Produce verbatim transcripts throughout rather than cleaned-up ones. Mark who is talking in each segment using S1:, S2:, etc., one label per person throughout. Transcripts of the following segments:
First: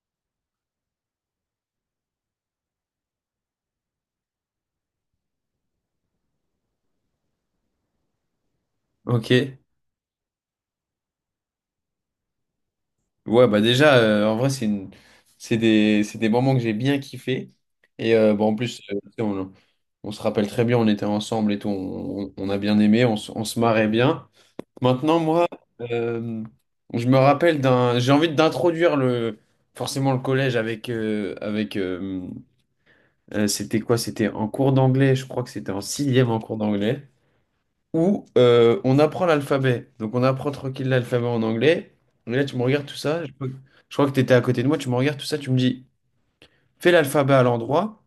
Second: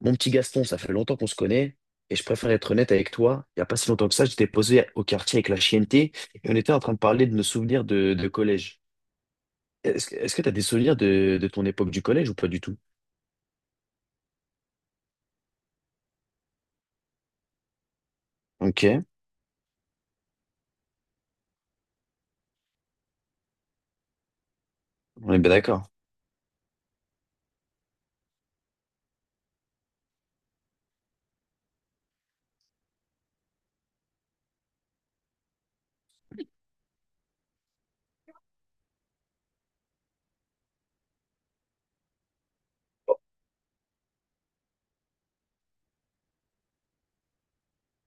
S1: Mon petit Gaston, ça fait longtemps qu'on se connaît et je préfère être honnête avec toi. Il n'y a pas si longtemps que ça, j'étais posé au quartier avec la chienneté et on était en train de parler de nos souvenirs de, de collège.
S2: Ok.
S1: Est-ce, que- est-ce que tu as des souvenirs de, de ton époque du collège ou pas du tout?
S2: Ouais, bah déjà, euh, en vrai, c'est une... c'est des... c'est des moments que j'ai bien kiffé. Et euh, bon, en plus,
S1: Ok,
S2: euh, tu sais, on... on se rappelle très bien, on était ensemble et tout, on, on- on a bien aimé, on, se on se marrait bien. Maintenant,
S1: on est
S2: moi,
S1: bien d'accord.
S2: euh, je me rappelle d'un... J'ai envie d'introduire le... forcément le collège avec... euh, avec euh, euh, c'était quoi? C'était en cours d'anglais, je crois que c'était en sixième en cours d'anglais, où euh, on apprend l'alphabet. Donc on apprend tranquille l'alphabet en anglais. Et là, tu me regardes tout ça. Je, crois que je crois que tu étais à côté de moi. Tu me regardes tout ça. Tu me dis, fais l'alphabet à l'endroit,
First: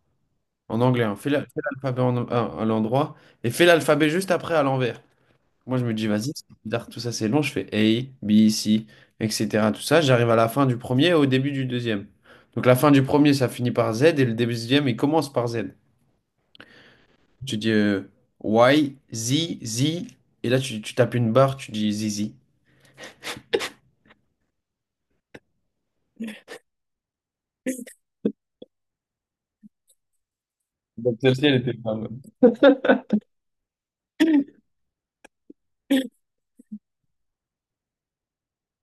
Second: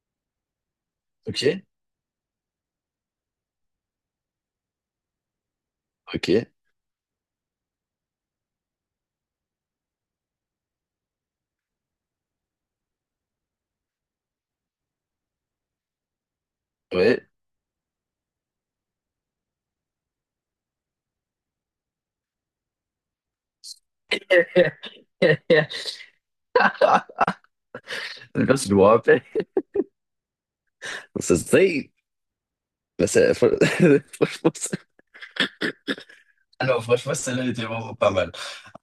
S2: en anglais, hein. Fais la-
S1: Ok,
S2: fais l'alphabet en- à, à l'endroit et fais l'alphabet juste après à l'envers. Moi, je me dis,
S1: ok,
S2: vas-y, c'est bizarre, tout ça, c'est long. Je fais A, B, C, et cetera. Tout ça. J'arrive à la fin du premier et au début du deuxième. Donc la fin du premier, ça finit par Z et le début du deuxième, il commence par Z.
S1: ouais.
S2: Tu dis euh, Y, Z, Z. Et là, tu, tu tapes une barre, tu dis Z, Z.
S1: Merci de me rappeler.
S2: Donc,
S1: Ça
S2: celle-ci, elle
S1: se
S2: était
S1: dit.
S2: pas bonne.
S1: Bah, ça- fr- franchement, ça- Alors, franchement, celle-là était vraiment pas mal.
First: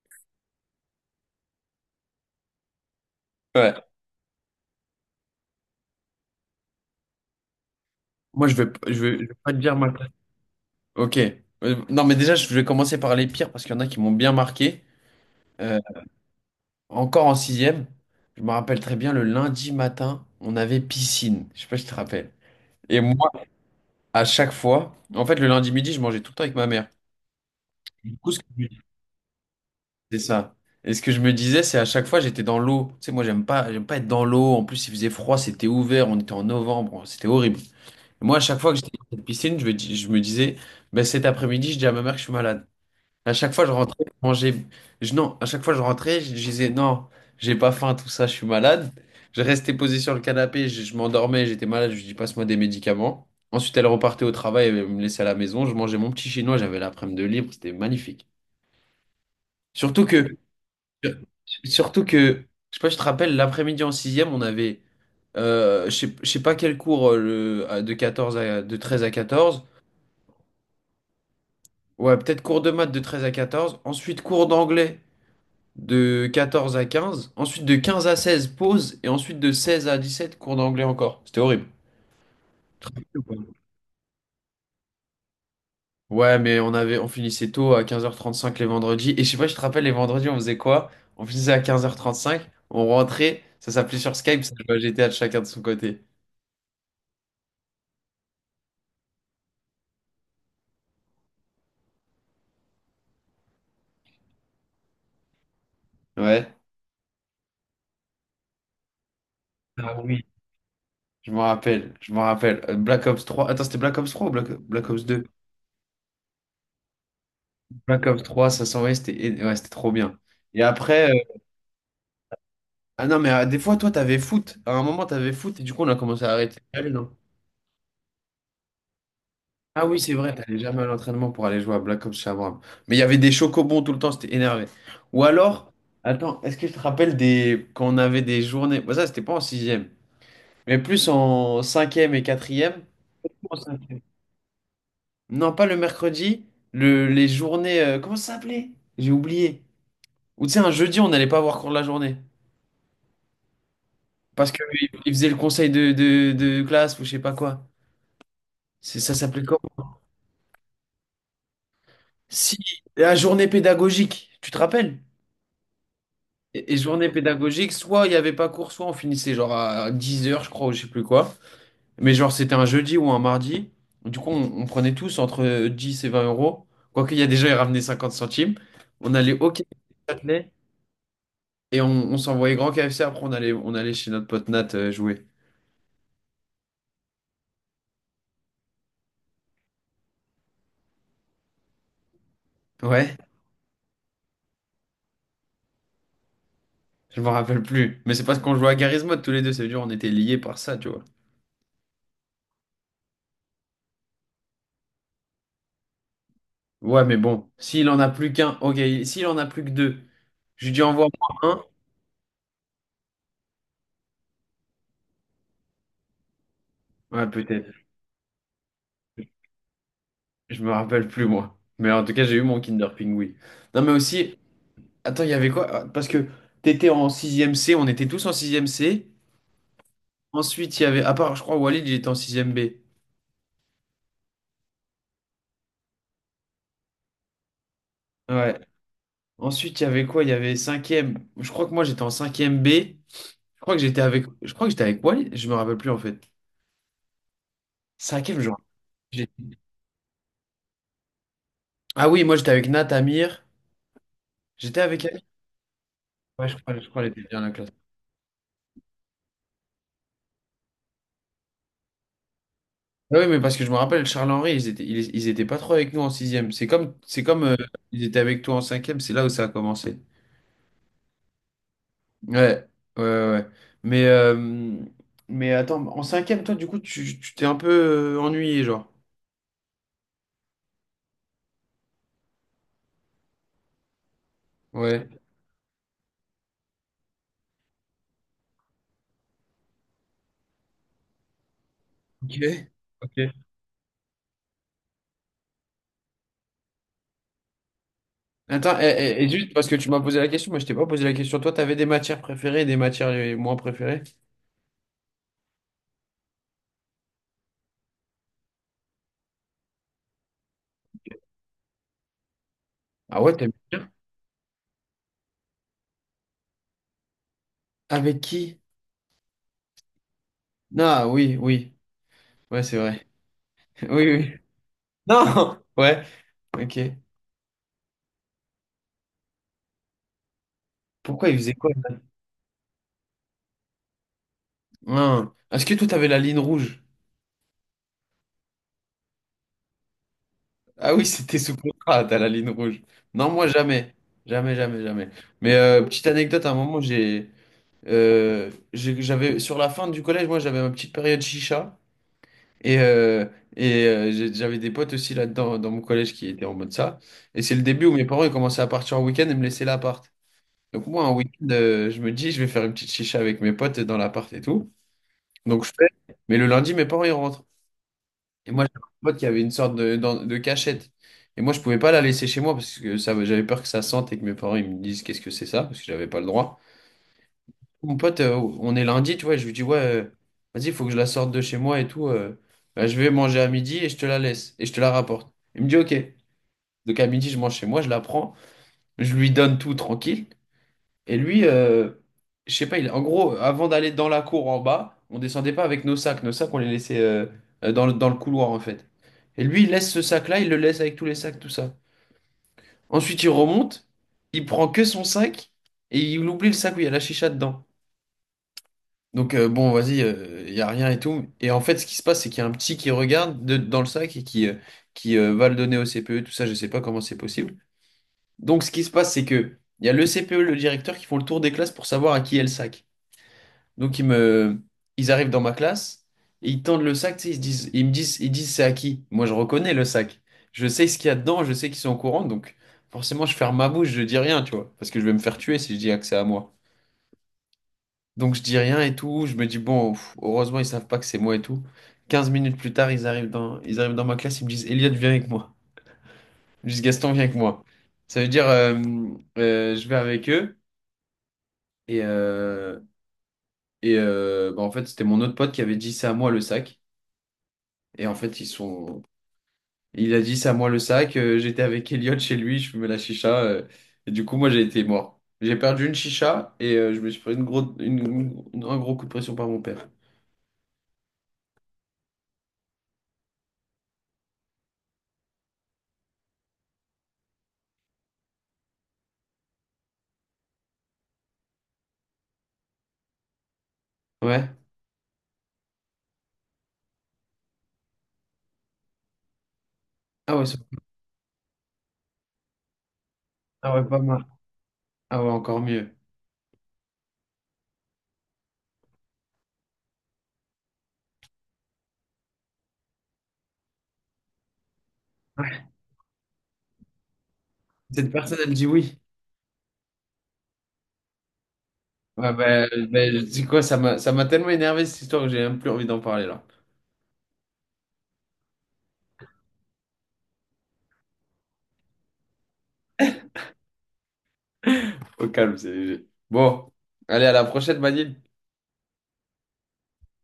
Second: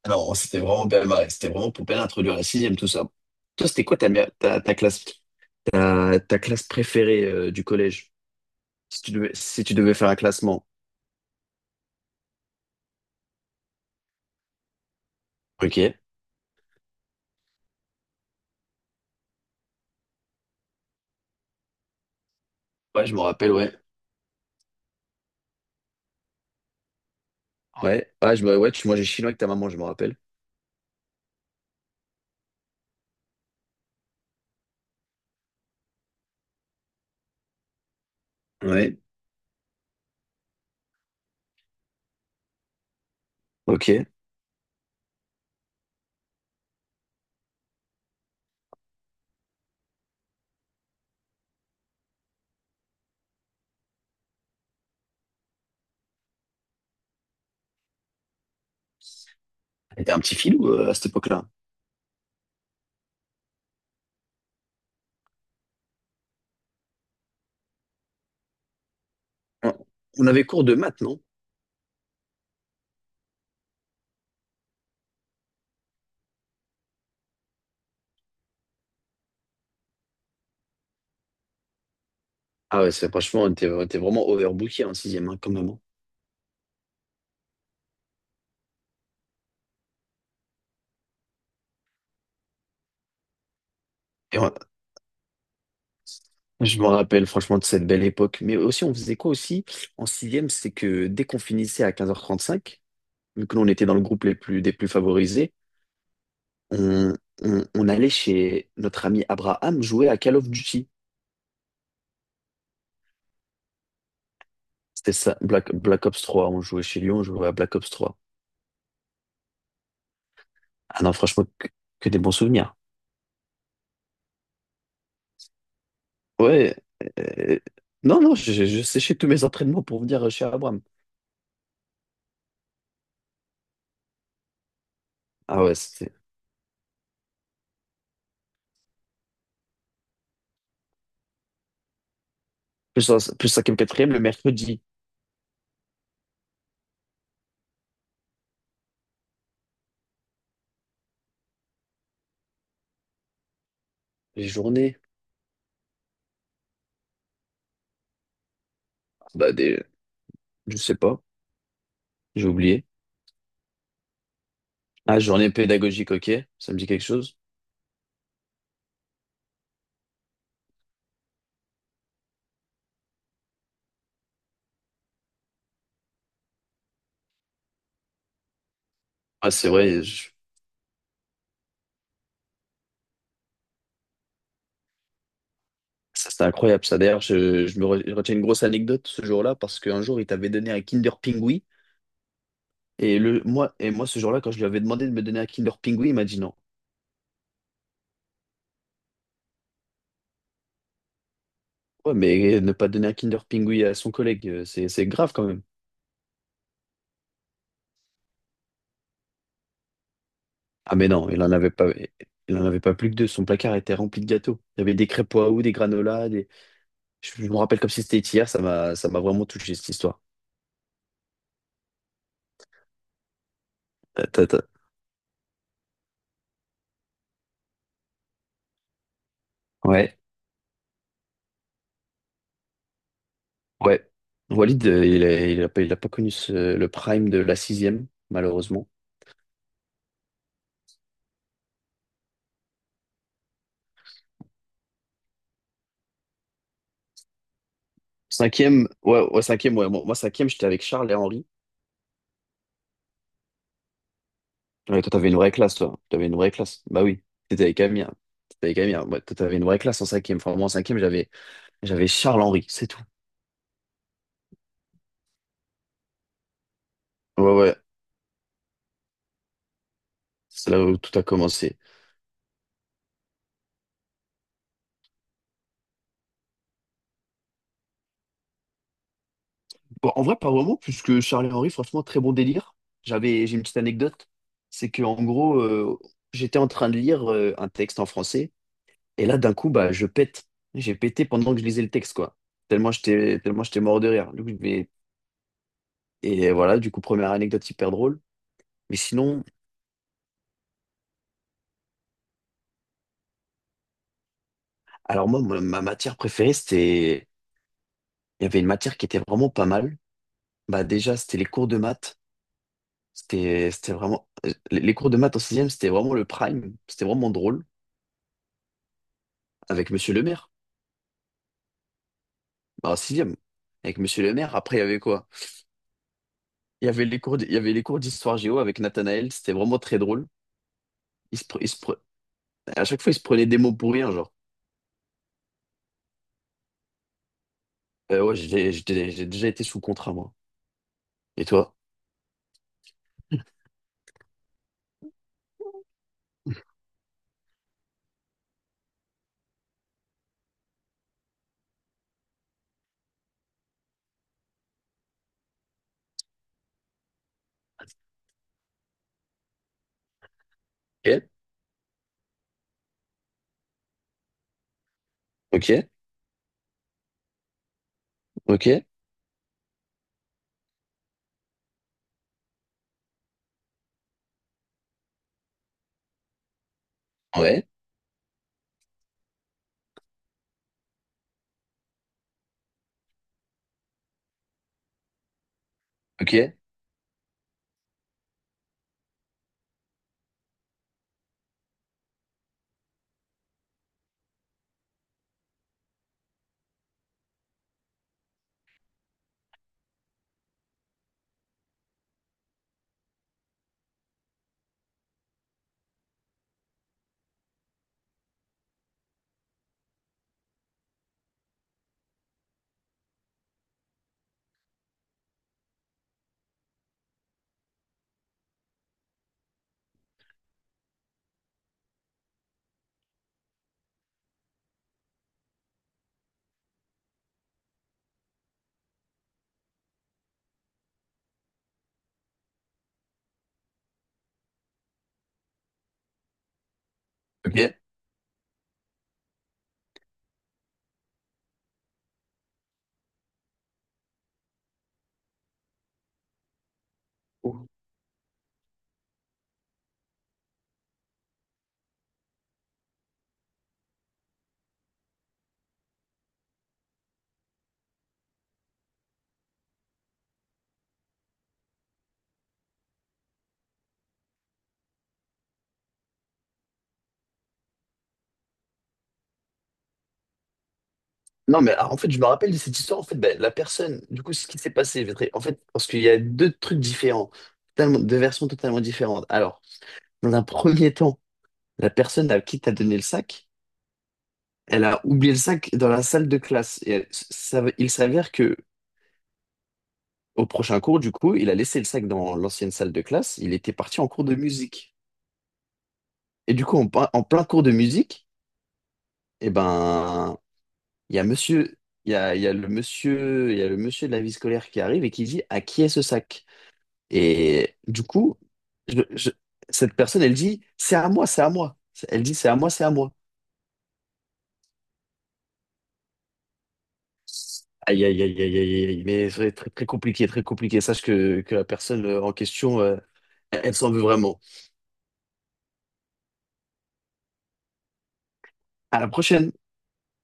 S1: Alors, c'était vraiment bien marré. C'était vraiment pour bien introduire la sixième, tout ça. Toi, c'était
S2: Ouais.
S1: quoi ta, mère- ta, ta classe? Ta, ta classe préférée euh, du collège,
S2: Moi, je vais, je
S1: si tu
S2: vais, je vais
S1: devais,
S2: pas te
S1: si tu
S2: dire ma
S1: devais faire
S2: classe.
S1: un classement.
S2: Ok. Euh, non, mais déjà, je vais commencer par les pires parce qu'il y en a qui m'ont bien marqué.
S1: Ok.
S2: Euh,
S1: Ouais,
S2: Encore en sixième, je me rappelle très bien, le lundi matin, on avait piscine. Je sais pas si tu te rappelles. Et
S1: je me
S2: moi,
S1: rappelle, ouais.
S2: à chaque fois, en fait, le lundi midi, je mangeais tout le temps avec ma mère.
S1: Ouais,
S2: Du coup,
S1: ouais,
S2: ce que-
S1: je me- ouais, tu mangeais chinois avec ta maman, je me rappelle.
S2: c'est ça. Et ce que je me disais, c'est à chaque fois, j'étais dans l'eau. Tu sais, moi, j'aime pas, j'aime pas être dans l'eau. En plus, il faisait froid, c'était ouvert, on était en novembre, c'était horrible. Moi, à chaque fois que j'étais
S1: Ouais.
S2: dans cette piscine, je me, dis- je me disais, ben, cet après-midi, je dis à ma mère que je suis malade. À chaque fois, je
S1: Ok.
S2: rentrais,
S1: T'étais
S2: je mangeais. Je- non, à chaque fois, je rentrais, je, je disais, non, j'ai pas faim, tout ça, je suis malade. Je restais posé sur le canapé, je, je m'endormais, j'étais malade, je lui dis, passe-moi des médicaments. Ensuite, elle repartait au travail, elle me laissait à la maison, je mangeais mon petit chinois, j'avais l'après-midi de libre, c'était magnifique. Surtout
S1: un petit
S2: que,
S1: filou euh, à cette époque-là.
S2: surtout que, je sais pas, je te rappelle, l'après-midi en sixième, on avait, euh, je sais, je sais pas quel cours, euh, le, de quatorze à, de treize à quatorze.
S1: On on avait cours de maths, non?
S2: Ouais, peut-être cours de maths de treize à quatorze, ensuite cours d'anglais de quatorze à quinze, ensuite de quinze à seize pause, et ensuite de seize à dix sept cours d'anglais encore. C'était horrible. Tu
S1: Ah
S2: te
S1: ouais,
S2: rappelles
S1: c'est
S2: ou pas?
S1: franchement, on était, on était vraiment overbooké en sixième, hein, quand même. Hein.
S2: Ouais, mais on avait, on finissait tôt à quinze heures trente cinq les vendredis. Et je sais pas, je te rappelle, les vendredis, on faisait quoi? On finissait à quinze heures trente cinq, on rentrait, ça s'appelait sur
S1: Et
S2: Skype, ça
S1: on-
S2: jouait à G T A de chacun de son côté.
S1: Je me rappelle franchement de cette belle époque. Mais aussi, on faisait quoi aussi en sixième, c'est que dès qu'on finissait à quinze heures trente-cinq, vu que l'on était dans le groupe les plus, des plus favorisés,
S2: Ouais.
S1: on, on- on allait chez notre ami Abraham
S2: Ah
S1: jouer à
S2: oui.
S1: Call of Duty.
S2: Je m'en rappelle, je m'en rappelle. Euh, Black Ops trois, attends, c'était Black Ops trois ou Black, Black Ops
S1: C'était
S2: deux?
S1: ça, Black, Black Ops trois. On jouait chez lui, on jouait à Black Ops
S2: Black
S1: trois.
S2: Ops trois, ça s'envoyait, c'était et- ouais, c'était trop bien. Et
S1: Ah
S2: après,
S1: non,
S2: euh,
S1: franchement, que, que des bons souvenirs.
S2: ah non, mais euh, des fois, toi, t'avais foot. À un moment, t'avais foot et du coup, on a commencé à arrêter
S1: Ouais.
S2: d'aller, non?
S1: euh, non, non, je, je séchais tous mes entraînements
S2: Ah oui,
S1: pour
S2: c'est
S1: venir
S2: vrai,
S1: chez
S2: t'allais
S1: Abraham.
S2: jamais à l'entraînement pour aller jouer à Black Ops chez Abraham. Mais il y avait des chocobons tout le temps, c'était énervé. Ou
S1: Ah
S2: alors,
S1: ouais, c'était
S2: attends, est-ce que je te rappelle des... quand on avait des journées... Bon, ça, c'était pas en sixième, mais plus en cinquième et quatrième.
S1: plus, en- plus
S2: En
S1: cinquième
S2: cinquième.
S1: quatrième le mercredi.
S2: Non, pas le mercredi, le... les journées... euh, Comment ça s'appelait? J'ai oublié. Ou tu sais, un jeudi, on n'allait pas avoir cours de la journée.
S1: Les
S2: Parce qu'ils
S1: journées,
S2: faisaient le conseil de, de, de classe ou je sais pas quoi. C'est- Ça
S1: ah
S2: s'appelait
S1: bah
S2: quoi?
S1: des, je sais pas, j'ai
S2: Si,
S1: oublié.
S2: la journée pédagogique, tu te rappelles?
S1: Ah, journée pédagogique, ok,
S2: Et,
S1: ça
S2: et
S1: me dit quelque
S2: journée
S1: chose.
S2: pédagogique, soit il n'y avait pas cours, soit on finissait genre à dix heures, je crois, ou je sais plus quoi. Mais genre, c'était un jeudi ou un mardi. Du coup, on, on prenait tous entre dix et vingt euros. Quoique, il y a déjà, ils ramenaient cinquante centimes. On allait au
S1: Ah, c'est
S2: K F C
S1: vrai,
S2: Châtelet et on, on s'envoyait grand K F C. Après, on allait, on allait chez notre pote Nat euh, jouer.
S1: ça, c'était incroyable, ça. D'ailleurs, je, je me re- je retiens une grosse anecdote ce jour-là parce qu'un jour, il t'avait donné un Kinder Pingui.
S2: Ouais,
S1: Et, le, moi, et moi, ce jour-là, quand je lui avais demandé de me donner un Kinder Pingui, il m'a dit non.
S2: je m'en rappelle plus. Mais c'est parce qu'on jouait à Garry's Mod tous les deux. Ça veut dire on était liés par ça, tu vois.
S1: Ouais, mais ne pas donner un Kinder Pingui à son collègue, euh, c'est, c'est grave quand même.
S2: Ouais, mais bon, s'il en a plus qu'un, ok, s'il en a plus que deux, je lui dis
S1: Ah,
S2: envoie-moi
S1: mais non, il en
S2: un.
S1: avait pas, il en avait pas plus que deux. Son placard était rempli de gâteaux. Il y avait des crêpes Oahu, des granolas. Des...
S2: Ouais,
S1: Je, je me
S2: peut-être.
S1: rappelle comme si c'était hier. Ça m'a, ça m'a vraiment touché, cette histoire.
S2: Je me rappelle plus, moi. Mais en tout cas, j'ai eu mon Kinder Pingui. Non, mais
S1: Ta-
S2: aussi,
S1: ta- ta.
S2: attends, il y avait quoi? Ah, parce que t'étais en sixième C, on était tous en sixième C.
S1: Ouais,
S2: Ensuite, il y avait, à part, je crois, Walid, il était en sixième B.
S1: ouais. Walid, euh, il a, il a pas, il a pas connu ce- le prime de la sixième,
S2: Ouais.
S1: malheureusement.
S2: Ensuite, il y avait quoi? Il y avait cinquième. Je crois que moi, j'étais en cinquième B. Je crois que j'étais avec, je crois que j'étais avec Walid, je me rappelle plus, en fait. Cinquième ème genre.
S1: Cinquième, ouais,
S2: J'ai-
S1: ouais, cinquième, ouais. Moi, moi, cinquième, j'étais avec Charles et Henri.
S2: Ah oui, moi, j'étais avec Nat, Amir. J'étais
S1: Ouais,
S2: avec.
S1: toi, t'avais une vraie classe, toi. T'avais une
S2: Ouais,
S1: vraie
S2: je crois,
S1: classe.
S2: je crois
S1: Bah
S2: qu'elle
S1: oui,
S2: était bien la
S1: t'étais
S2: classe.
S1: avec Amir. T'étais avec Amir. Ouais, toi, t'avais une vraie classe en cinquième. Enfin, moi, en cinquième, j'avais, j'avais Charles Henri, c'est tout.
S2: Ah oui, mais parce que je me rappelle, Charles-Henri, ils étaient, ils, ils étaient pas trop avec nous en sixième. C'est comme, c'est comme
S1: Ouais,
S2: euh,
S1: ouais.
S2: ils étaient avec toi en cinquième, c'est là où ça a commencé.
S1: C'est là où tout a commencé.
S2: Ouais, ouais, ouais. ouais. Mais, euh, mais attends, en cinquième, toi, du coup, tu tu t'es un peu euh, ennuyé, genre.
S1: Bon, en vrai, pas vraiment, puisque Charles et Henri, franchement, très bon délire. J'avais, j'ai une petite anecdote. C'est que,
S2: Ouais.
S1: en gros, euh, j'étais en train de lire euh, un texte en français. Et là, d'un coup, bah, je pète. J'ai pété pendant que je lisais le texte, quoi.
S2: Ok.
S1: Tellement
S2: Ok.
S1: j'étais, tellement j'étais mort de rire. Du coup, et voilà, du coup, première anecdote hyper drôle.
S2: Attends, et,
S1: Mais
S2: et- et
S1: sinon,
S2: juste parce que tu m'as posé la question, moi je t'ai pas posé la question. Toi, t'avais des matières préférées et des matières euh, moins préférées?
S1: alors moi, ma ma matière préférée, c'était... Il y avait une matière qui était vraiment pas mal. Bah déjà, c'était les cours de maths.
S2: Ah ouais, t'aimes
S1: C'était
S2: bien.
S1: c'était vraiment... euh, les les cours de maths en sixième, c'était vraiment le prime. C'était vraiment drôle.
S2: Avec qui?
S1: Avec Monsieur Le Maire.
S2: Ah oui, oui. Ouais, c'est
S1: Bah, en
S2: vrai.
S1: sixième.
S2: Oui,
S1: Avec Monsieur Le
S2: oui.
S1: Maire, après, il y avait quoi?
S2: Non! Ouais, ok.
S1: Il y avait les cours, d- il y avait les cours d'histoire géo avec Nathanaël. C'était vraiment très drôle.
S2: Pourquoi il
S1: Il se
S2: faisait
S1: pre- il
S2: quoi
S1: se
S2: là?
S1: pre- À chaque fois, il se prenait des mots pour rien, genre.
S2: Hein. Est-ce que toi, t'avais la ligne rouge?
S1: Euh, ouais, j'ai j'ai- j'ai déjà été sous contrat, moi.
S2: Ah oui, c'était
S1: Et
S2: sous
S1: toi?
S2: contrat, t'as la ligne rouge. Non, moi, jamais. Jamais, jamais, jamais. Mais euh, petite anecdote, à un moment, j'ai, euh, j'ai- j'avais, sur la fin du collège, moi, j'avais ma petite période chicha. Et, euh, et euh, j'ai- J'avais des potes aussi là-dedans, dans mon collège, qui étaient en mode ça. Et c'est le début où mes parents, ils commençaient à partir en week-end et me laisser l'appart. Donc, moi, un
S1: Ok,
S2: week-end, euh, je me dis, je vais faire une petite chicha avec mes potes dans l'appart et tout. Donc, je fais.
S1: ok,
S2: Mais le lundi, mes parents, ils rentrent. Et moi, j'avais
S1: ok,
S2: un pote qui avait une sorte de, dans- de cachette. Et moi, je pouvais pas la laisser chez moi parce que ça, j'avais peur que ça sente et que mes parents ils me disent qu'est-ce que c'est ça, parce que j'avais pas le droit.
S1: ouais.
S2: Mon pote, euh, on est lundi, tu vois, je lui dis, ouais, euh, vas-y, il faut que je la sorte de chez moi et tout. Euh, bah, je vais manger à midi et je te la laisse et je te la rapporte. Il me dit, ok.
S1: Ok.
S2: Donc à midi, je mange chez moi, je la prends, je lui donne tout tranquille. Et lui, euh, je sais pas, il, en gros, avant d'aller dans la cour en bas, on descendait pas avec nos sacs. Nos sacs, on les laissait euh, euh, dans le, dans le couloir, en fait. Et lui, il laisse ce sac-là, il le laisse avec tous les sacs, tout ça. Ensuite, il remonte, il prend que son sac et il oublie le sac où il y a la chicha dedans. Donc, euh, bon, vas-y, il y a rien et tout. Et en fait, ce qui se passe, c'est qu'il y a un petit qui regarde de- dans le sac et qui, euh, qui euh, va le donner au C P E, tout ça, je sais pas comment c'est possible. Donc, ce qui se passe, c'est que il y a le C P E, le directeur, qui font le tour des classes pour savoir à qui est le sac. Donc ils me, Ils arrivent dans ma classe et ils tendent le sac, tu sais, ils se disent, ils me disent, ils disent c'est à qui? Moi je reconnais le sac, je sais ce qu'il y a dedans, je sais qu'ils sont au courant, donc forcément je ferme ma bouche, je dis rien, tu vois, parce que je vais me faire tuer si je dis ah, que c'est à moi.
S1: Ok. Et-
S2: Donc je dis rien et tout, je me dis bon, pff, heureusement ils savent pas que c'est moi et tout. Quinze minutes plus tard, ils arrivent dans, ils arrivent dans ma classe, ils me disent Elliot viens avec moi, ils me disent Gaston viens avec moi. Ça veut dire euh, euh, je vais avec eux et euh, et euh, bah, en fait c'était mon autre pote qui avait dit c'est à moi le sac. Et en fait, ils sont. Il a dit, c'est à moi le sac. Euh, j'étais avec Elliot chez lui, je fumais la chicha. Euh, et du coup, moi, j'ai été mort. J'ai perdu une chicha et euh, je me suis pris une gros... une- une- un gros coup de pression par mon père.
S1: Non, mais ah, en fait, je me rappelle de cette histoire. En fait, ben, la personne, du coup, ce qui s'est passé, je vais te- en fait, parce qu'il y a deux trucs différents, totalement- deux versions totalement différentes. Alors, dans un premier temps, la personne à qui t'as donné le sac,
S2: Ouais.
S1: elle a oublié le sac dans la salle de classe. Et elle- ça- il s'avère que
S2: Ah ouais,
S1: au
S2: ça-
S1: prochain cours, du coup, il a laissé le sac dans l'ancienne salle de classe. Il
S2: ah
S1: était
S2: ouais, pas
S1: parti en cours
S2: mal.
S1: de musique.
S2: Ah ouais, encore mieux.
S1: Et du coup, en, plein en plein cours de musique, eh ben, il y a monsieur, il y a, il y a le monsieur, il y a le monsieur de la vie scolaire qui arrive et qui dit à
S2: Ouais.
S1: qui est ce sac? Et du
S2: Cette personne,
S1: coup,
S2: elle dit oui.
S1: je- je- cette personne, elle dit c'est à moi, c'est à moi. Elle
S2: Ouais,
S1: dit c'est à
S2: bah,
S1: moi, c'est à
S2: ben
S1: moi.
S2: je dis quoi, ça m'a ça m'a tellement énervé cette histoire que j'ai même plus envie d'en parler là.
S1: Aïe, aïe, aïe, aïe, aïe, aïe, mais c'est très, très compliqué, très compliqué. Sache que, que la personne euh, en question, euh, elle s'en veut vraiment.
S2: Au calme, c'est léger. Bon, allez, à la prochaine, Manil.
S1: À la prochaine.